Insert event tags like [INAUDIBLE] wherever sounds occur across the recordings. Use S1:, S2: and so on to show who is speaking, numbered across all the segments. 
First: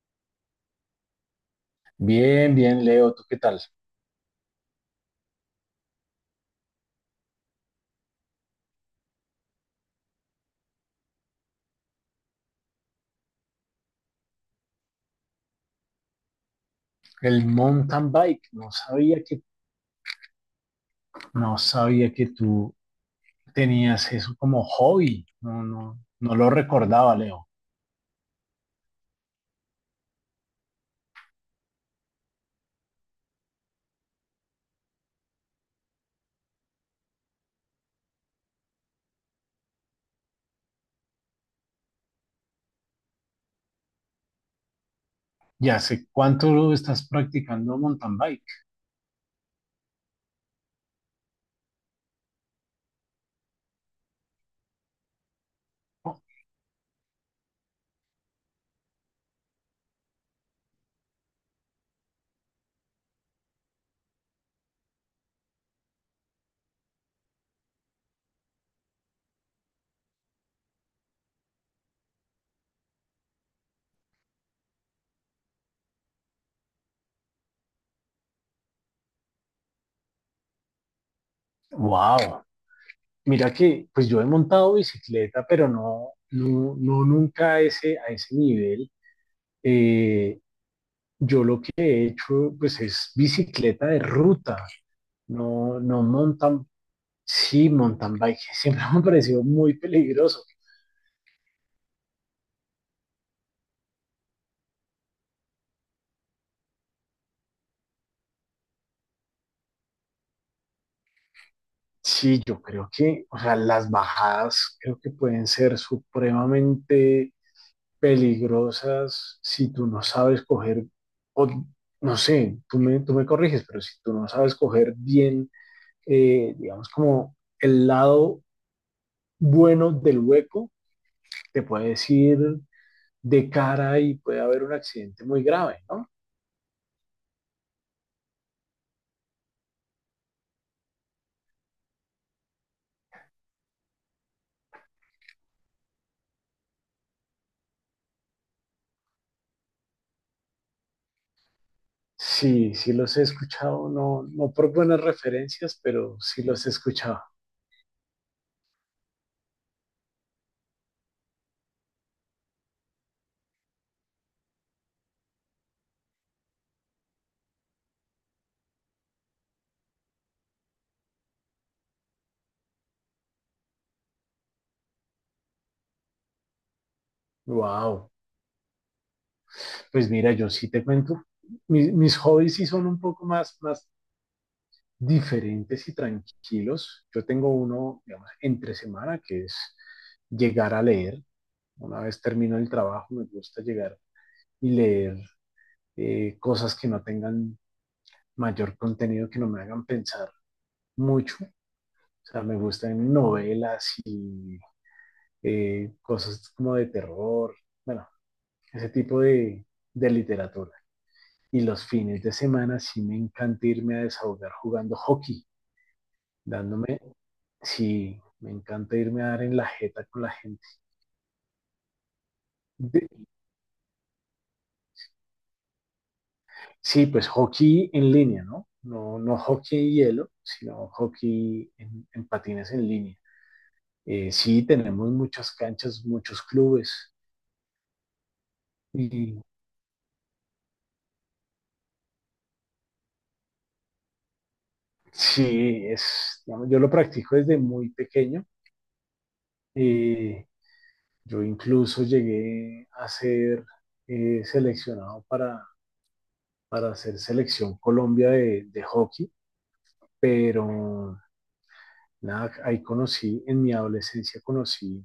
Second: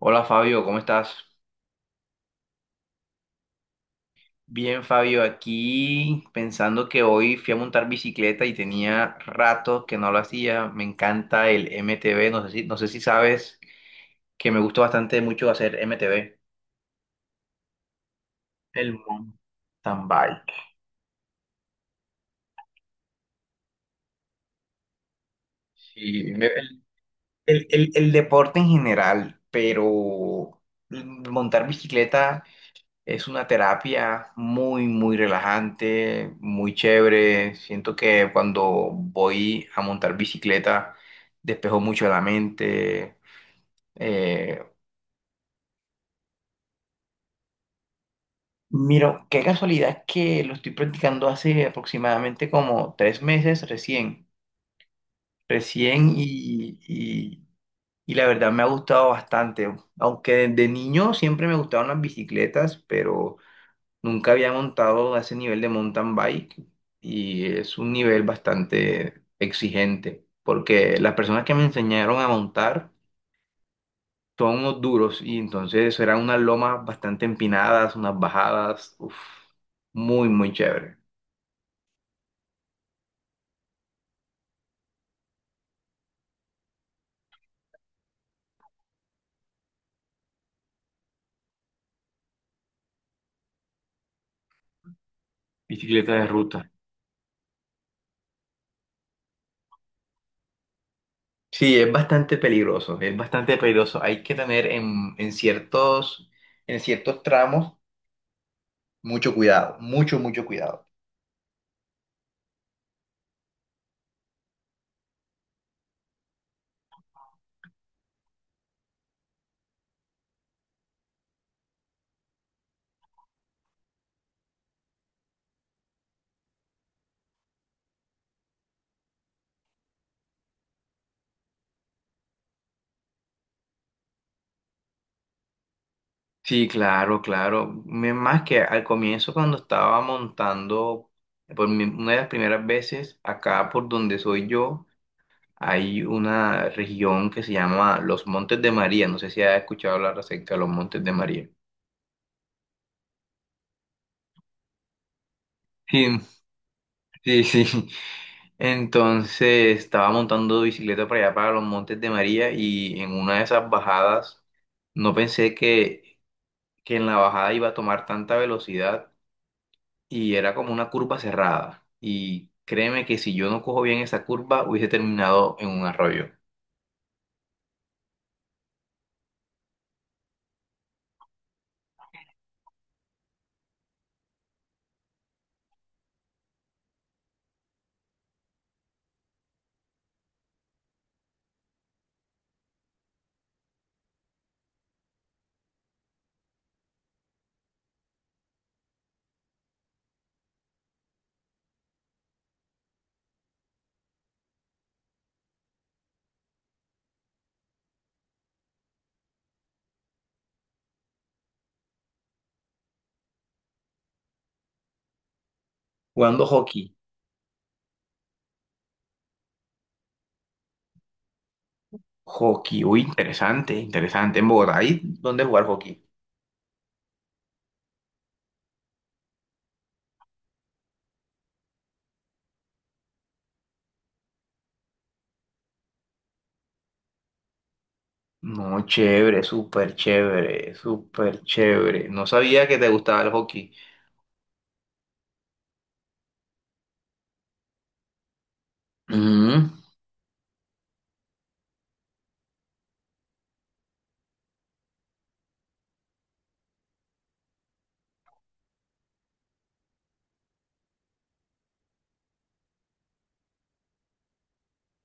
S1: Hola Fabio, ¿cómo estás?
S2: Bien, bien, Leo, ¿tú qué tal?
S1: Bien, Fabio, aquí pensando que hoy fui a montar bicicleta y tenía rato que no lo hacía. Me encanta el MTB, no sé si sabes que me gusta bastante mucho hacer MTB.
S2: El mountain bike, no
S1: El
S2: sabía que,
S1: mountain bike.
S2: no sabía que tú tenías eso como hobby, no, no,
S1: Sí,
S2: no
S1: me-
S2: lo
S1: el,
S2: recordaba, Leo.
S1: el- el- el deporte en general, pero montar bicicleta es una terapia muy, muy relajante, muy chévere. Siento que cuando voy a montar bicicleta despejo mucho la mente. Eh,
S2: ¿Y hace cuánto lo estás practicando mountain bike?
S1: mira, qué casualidad que lo estoy practicando hace aproximadamente como 3 meses recién. Recién y, y- y la verdad me ha gustado bastante. Aunque de niño siempre me gustaron las bicicletas, pero nunca había montado a ese nivel de mountain bike y es un nivel bastante exigente porque las personas que me enseñaron a montar son unos duros y entonces eran unas lomas bastante empinadas, unas bajadas, uf, muy, muy chévere.
S2: Wow, mira que, pues yo he montado bicicleta, pero no nunca a ese nivel. Eh, yo lo que he hecho, pues es bicicleta de ruta, no
S1: Bicicleta de
S2: mountain.
S1: ruta.
S2: Sí, mountain bike [LAUGHS] siempre me ha parecido muy peligroso.
S1: Sí, es bastante peligroso, es bastante peligroso. Hay que tener en ciertos tramos mucho cuidado, mucho, mucho cuidado.
S2: Sí, yo creo que, o sea, las bajadas creo que pueden ser supremamente peligrosas si tú no sabes coger, o no sé, tú me corriges, pero si tú no sabes coger bien, digamos, como el lado bueno del hueco, te puedes ir de cara y puede haber un accidente muy grave, ¿no?
S1: Sí, claro, claro. Más que al comienzo cuando estaba montando, una de las primeras veces, acá por donde soy yo, hay una región que se llama Los Montes de María. No sé si has escuchado hablar acerca de los Montes de María.
S2: Sí, sí los he escuchado, no, no por buenas referencias,
S1: Sí,
S2: pero sí los he escuchado.
S1: sí, sí. [LAUGHS] Entonces estaba montando bicicleta para allá, para los Montes de María, y en una de esas bajadas, no pensé que en la bajada iba a tomar tanta velocidad. Y era como una curva cerrada. Y créeme que si yo no cojo bien esa curva, hubiese terminado en un arroyo.
S2: Wow. Pues mira, yo sí te cuento, mis hobbies sí son un poco más, más diferentes y tranquilos. Yo tengo uno, digamos, entre semana, que es llegar a leer. Una vez termino el trabajo, me gusta llegar y leer cosas que no tengan mayor contenido, que no me hagan pensar mucho. O sea, me gustan novelas y cosas como de terror, bueno, ese tipo de literatura. Y los fines de semana sí me encanta irme a desahogar jugando hockey,
S1: Jugando hockey.
S2: dándome, sí, me encanta irme a dar en la jeta con la gente.
S1: Hockey, uy,
S2: De-
S1: interesante, interesante. En Bogotá, ¿ahí dónde jugar hockey?
S2: sí, pues hockey en línea, ¿no? No, no hockey en hielo, sino hockey en patines en línea. Sí, tenemos muchas canchas, muchos clubes.
S1: No,
S2: Y
S1: chévere, súper chévere, súper chévere. No sabía que te gustaba el hockey.
S2: sí, es, digamos, yo lo practico desde muy pequeño.
S1: Ujú,
S2: eh, Yo incluso llegué a ser seleccionado para hacer selección Colombia de hockey, pero nada, ahí conocí, en mi adolescencia conocí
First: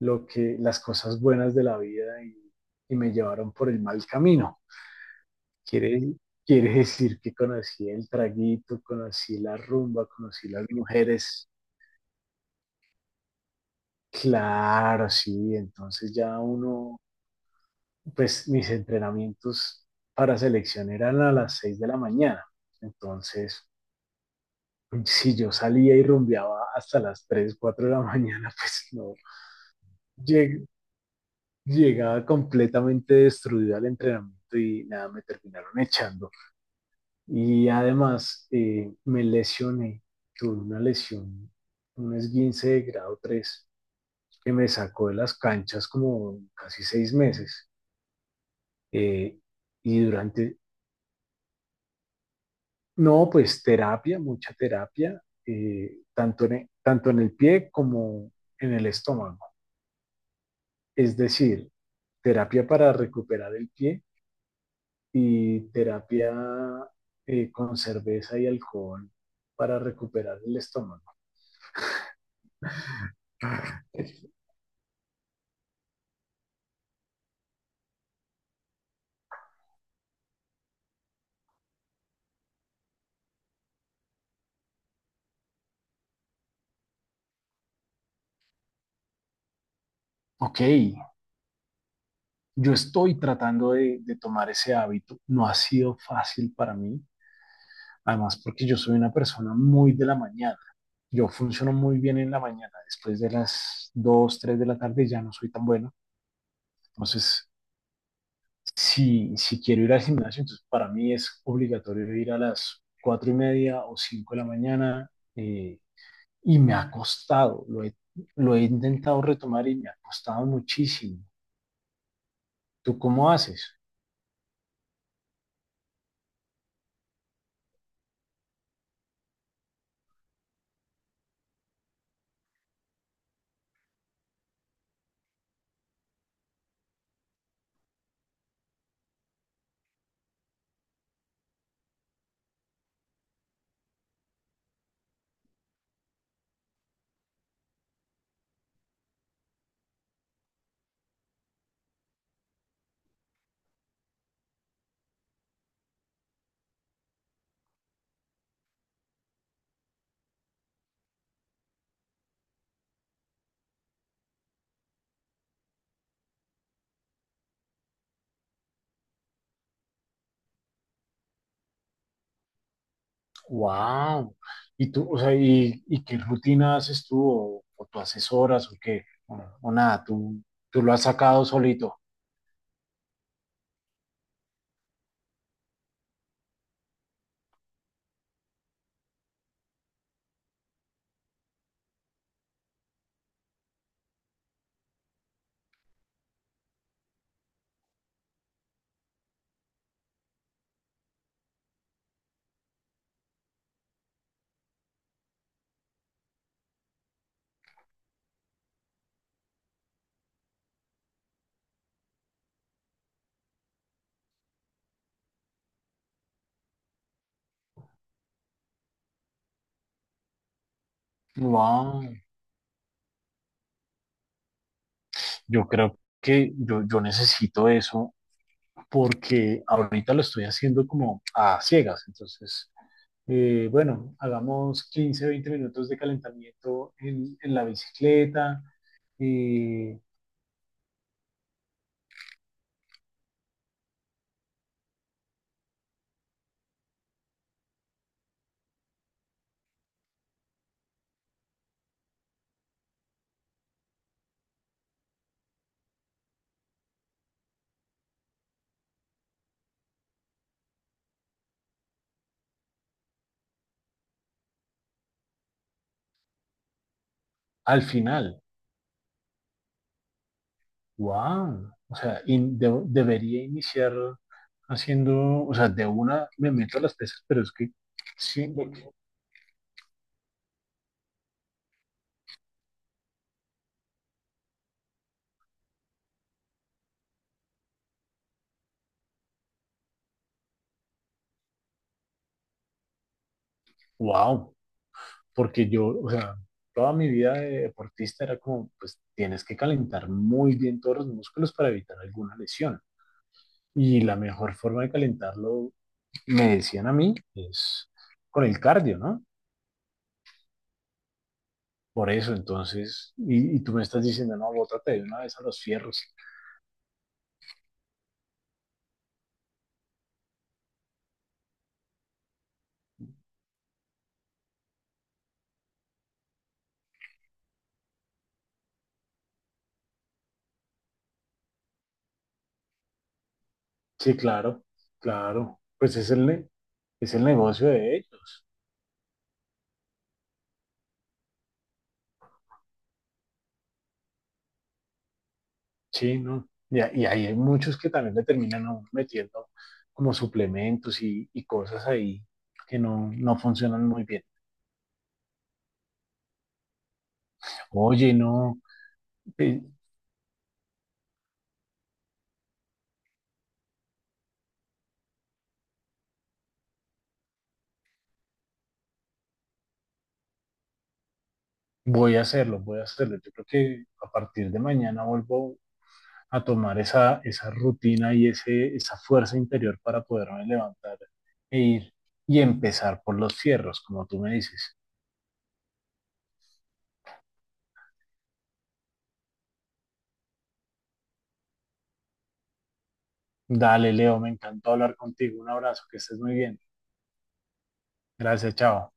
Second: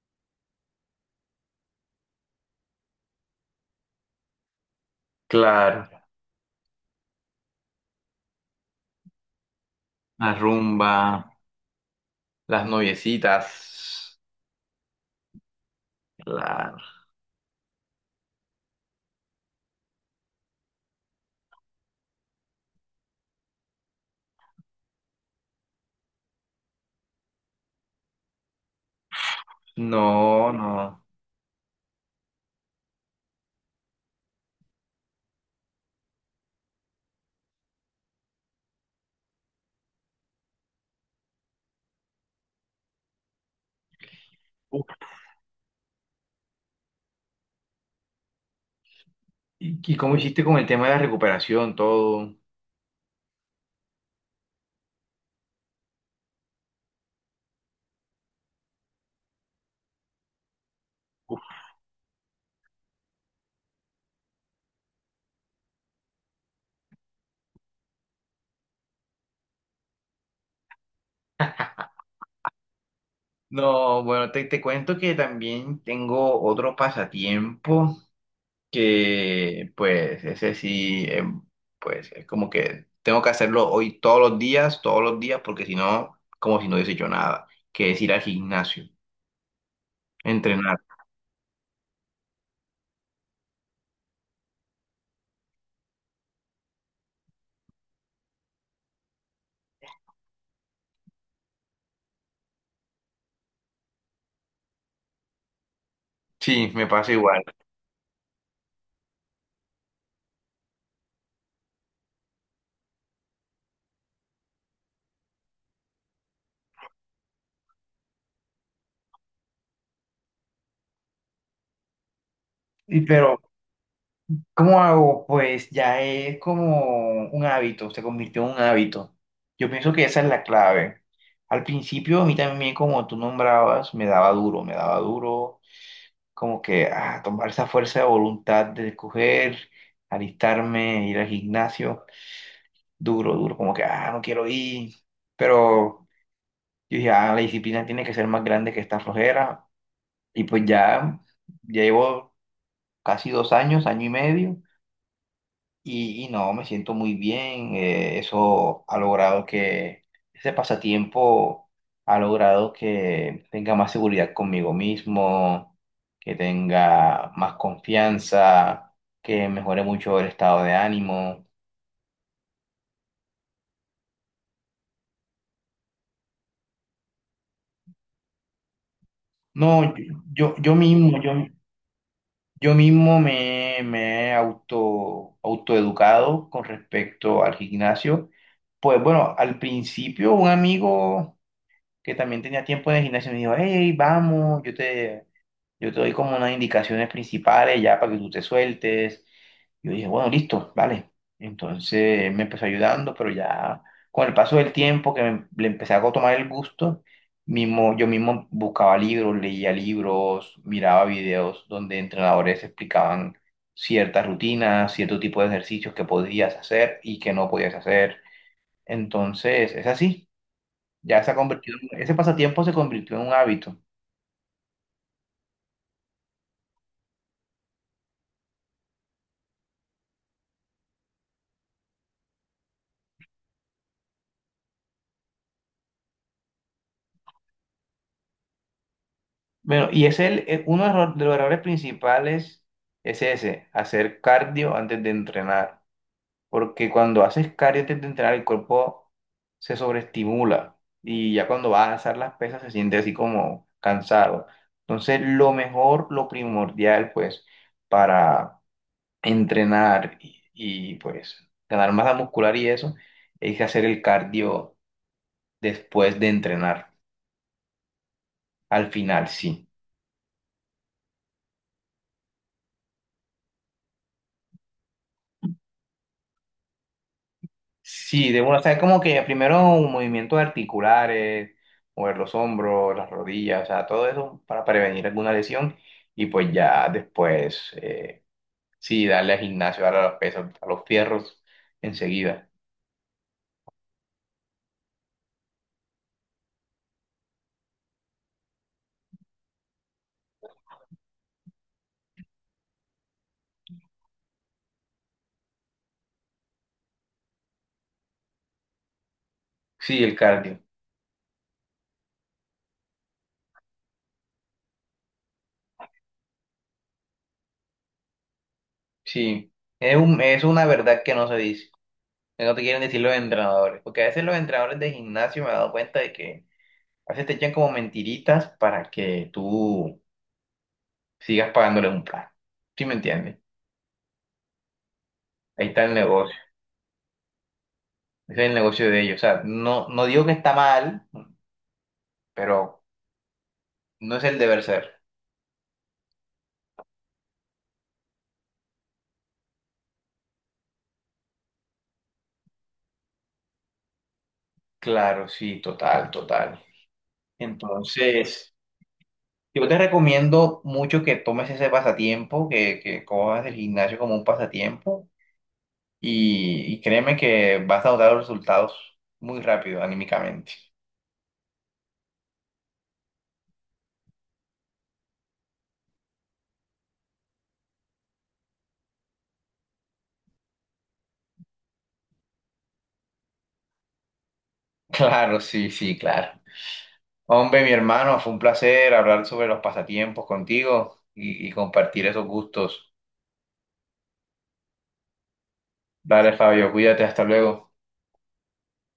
S2: lo que, las cosas buenas de la vida y me llevaron por el mal camino.
S1: claro,
S2: Quiere, quiere decir que conocí el traguito, conocí la rumba,
S1: la
S2: conocí las
S1: rumba,
S2: mujeres.
S1: las noviecitas.
S2: Claro, sí, entonces ya
S1: Claro.
S2: uno pues mis entrenamientos para selección eran a las 6 de la mañana. Entonces, si yo salía y rumbeaba hasta las 3 4 de la [LAUGHS] mañana, pues no,
S1: No,
S2: lleg-
S1: no.
S2: llegaba completamente destruido al entrenamiento y nada, me terminaron echando. Y además me lesioné, tuve una lesión, un esguince de grado 3 que me
S1: Uf,
S2: sacó de las canchas como casi 6 meses. Eh,
S1: ¿Y
S2: y
S1: cómo hiciste con
S2: durante
S1: el tema de la recuperación, todo?
S2: No, pues terapia, mucha terapia, tanto en el pie como en el estómago. Es decir, terapia para recuperar el pie y terapia con cerveza y alcohol para recuperar el estómago.
S1: No, bueno, te cuento que también tengo otro pasatiempo que, pues, ese sí, pues, es como que tengo que hacerlo hoy todos los días, porque si no, como si no hubiese hecho nada, que es ir al gimnasio,
S2: Ok,
S1: entrenar.
S2: yo estoy tratando de tomar ese hábito. No ha sido fácil para mí, además porque yo soy una persona muy de la mañana. Yo funciono muy bien en la mañana. Después de las 2, 3 de la tarde ya no soy tan bueno.
S1: Sí, me pasa igual.
S2: Entonces, si, si quiero ir al gimnasio, entonces para mí es obligatorio ir a las 4:30 o 5 de la mañana, eh, y me ha costado, lo he intentado retomar y me ha costado muchísimo. ¿Tú
S1: Y
S2: cómo
S1: pero,
S2: haces?
S1: ¿cómo hago? Pues ya es como un hábito, se convirtió en un hábito. Yo pienso que esa es la clave. Al principio, a mí también, como tú nombrabas, me daba duro como que ah, tomar esa fuerza de voluntad de coger, alistarme, ir al gimnasio, duro, duro, como que, ah, no quiero ir, pero yo dije, ah, la disciplina tiene que ser más grande que esta flojera, y pues ya, ya llevo casi 2 años, año y medio, y no, me siento muy bien. Eso ha logrado que, ese pasatiempo ha logrado que tenga más seguridad conmigo mismo, que tenga más confianza, que mejore mucho el estado de ánimo.
S2: ¡Wow! ¿Y tú, o sea, y qué rutina haces tú o, tú haces horas o qué? O
S1: No,
S2: nada, tú,
S1: yo, yo
S2: tú lo has
S1: mismo, yo,
S2: sacado solito.
S1: yo mismo me, he autoeducado con respecto al gimnasio. Pues bueno, al principio un amigo que también tenía tiempo de gimnasio, me dijo, hey, vamos, yo te doy como unas indicaciones principales ya para que tú te sueltes. Yo dije, bueno, listo, vale. Entonces él me empezó ayudando, pero ya con el paso del tiempo que le empecé a tomar el gusto, yo mismo buscaba libros, leía libros, miraba videos donde entrenadores explicaban ciertas rutinas, cierto tipo de ejercicios que podías hacer y que no podías hacer. Entonces, es así. Ya se ha convertido,
S2: ¡Wow!
S1: ese pasatiempo se convirtió en un hábito.
S2: Yo creo que yo necesito eso porque ahorita lo estoy haciendo como a ciegas. Entonces, bueno, hagamos 15 20 minutos de calentamiento en la bicicleta.
S1: Bueno,
S2: Eh,
S1: y es uno de los errores principales es ese, hacer cardio antes de entrenar. Porque cuando haces cardio antes de entrenar, el cuerpo se sobreestimula y ya cuando vas a alzar las pesas se siente así como cansado. Entonces, lo mejor, lo primordial, pues, para entrenar y pues ganar masa muscular y eso, es hacer el cardio después de entrenar.
S2: Al final,
S1: Al final, sí.
S2: wow, o sea, debería iniciar haciendo, o sea, de una me meto a las pesas, pero es que,
S1: Sí, de
S2: sí,
S1: una, o sea, es como que primero un movimiento de articulares, mover los hombros, las rodillas, o sea, todo eso para prevenir alguna lesión y pues ya después, sí, darle al gimnasio, darle a los pesos, a los fierros enseguida.
S2: wow, porque yo, o sea, toda mi vida de deportista era como, pues tienes que calentar muy bien todos los músculos para evitar alguna lesión. Y la mejor forma de calentarlo, me decían a mí, es con el cardio, ¿no?
S1: Sí, el cardio,
S2: Por eso, entonces, y tú me estás diciendo, no, bótate de una vez a los fierros.
S1: sí. Es una verdad que no se dice, que no te quieren decir los entrenadores, porque a veces los entrenadores de gimnasio me he dado cuenta de que a veces te echan como mentiritas para que tú sigas pagándoles un plan. ¿Sí me entiendes?
S2: Sí, claro, claro,
S1: Ahí está el
S2: pues es el,
S1: negocio.
S2: ne- es el negocio de
S1: Ese
S2: ellos.
S1: es el negocio de ellos. O sea, no digo que está mal, pero no es el deber ser.
S2: Sí, ¿no? Y ahí hay muchos que también le terminan a uno metiendo como suplementos y cosas ahí que no, no funcionan muy bien.
S1: Claro, sí, total, total.
S2: Oye,
S1: Entonces,
S2: no, eh,
S1: yo te recomiendo mucho que tomes ese pasatiempo, que cojas el gimnasio como un pasatiempo y créeme que vas a notar los resultados muy rápido, anímicamente. [LAUGHS]
S2: voy a hacerlo, voy a hacerlo. Yo creo que a partir de mañana vuelvo a tomar esa rutina y ese, esa fuerza interior para poderme levantar e ir y empezar por los cierros, como tú me dices.
S1: Claro, sí, sí, claro. Hombre, mi hermano, fue un placer hablar sobre los pasatiempos contigo y compartir esos gustos.
S2: Dale, Leo, me encantó hablar contigo. Un abrazo, que estés muy
S1: Dale,
S2: bien.
S1: Fabio, cuídate, hasta luego.
S2: Gracias, chao.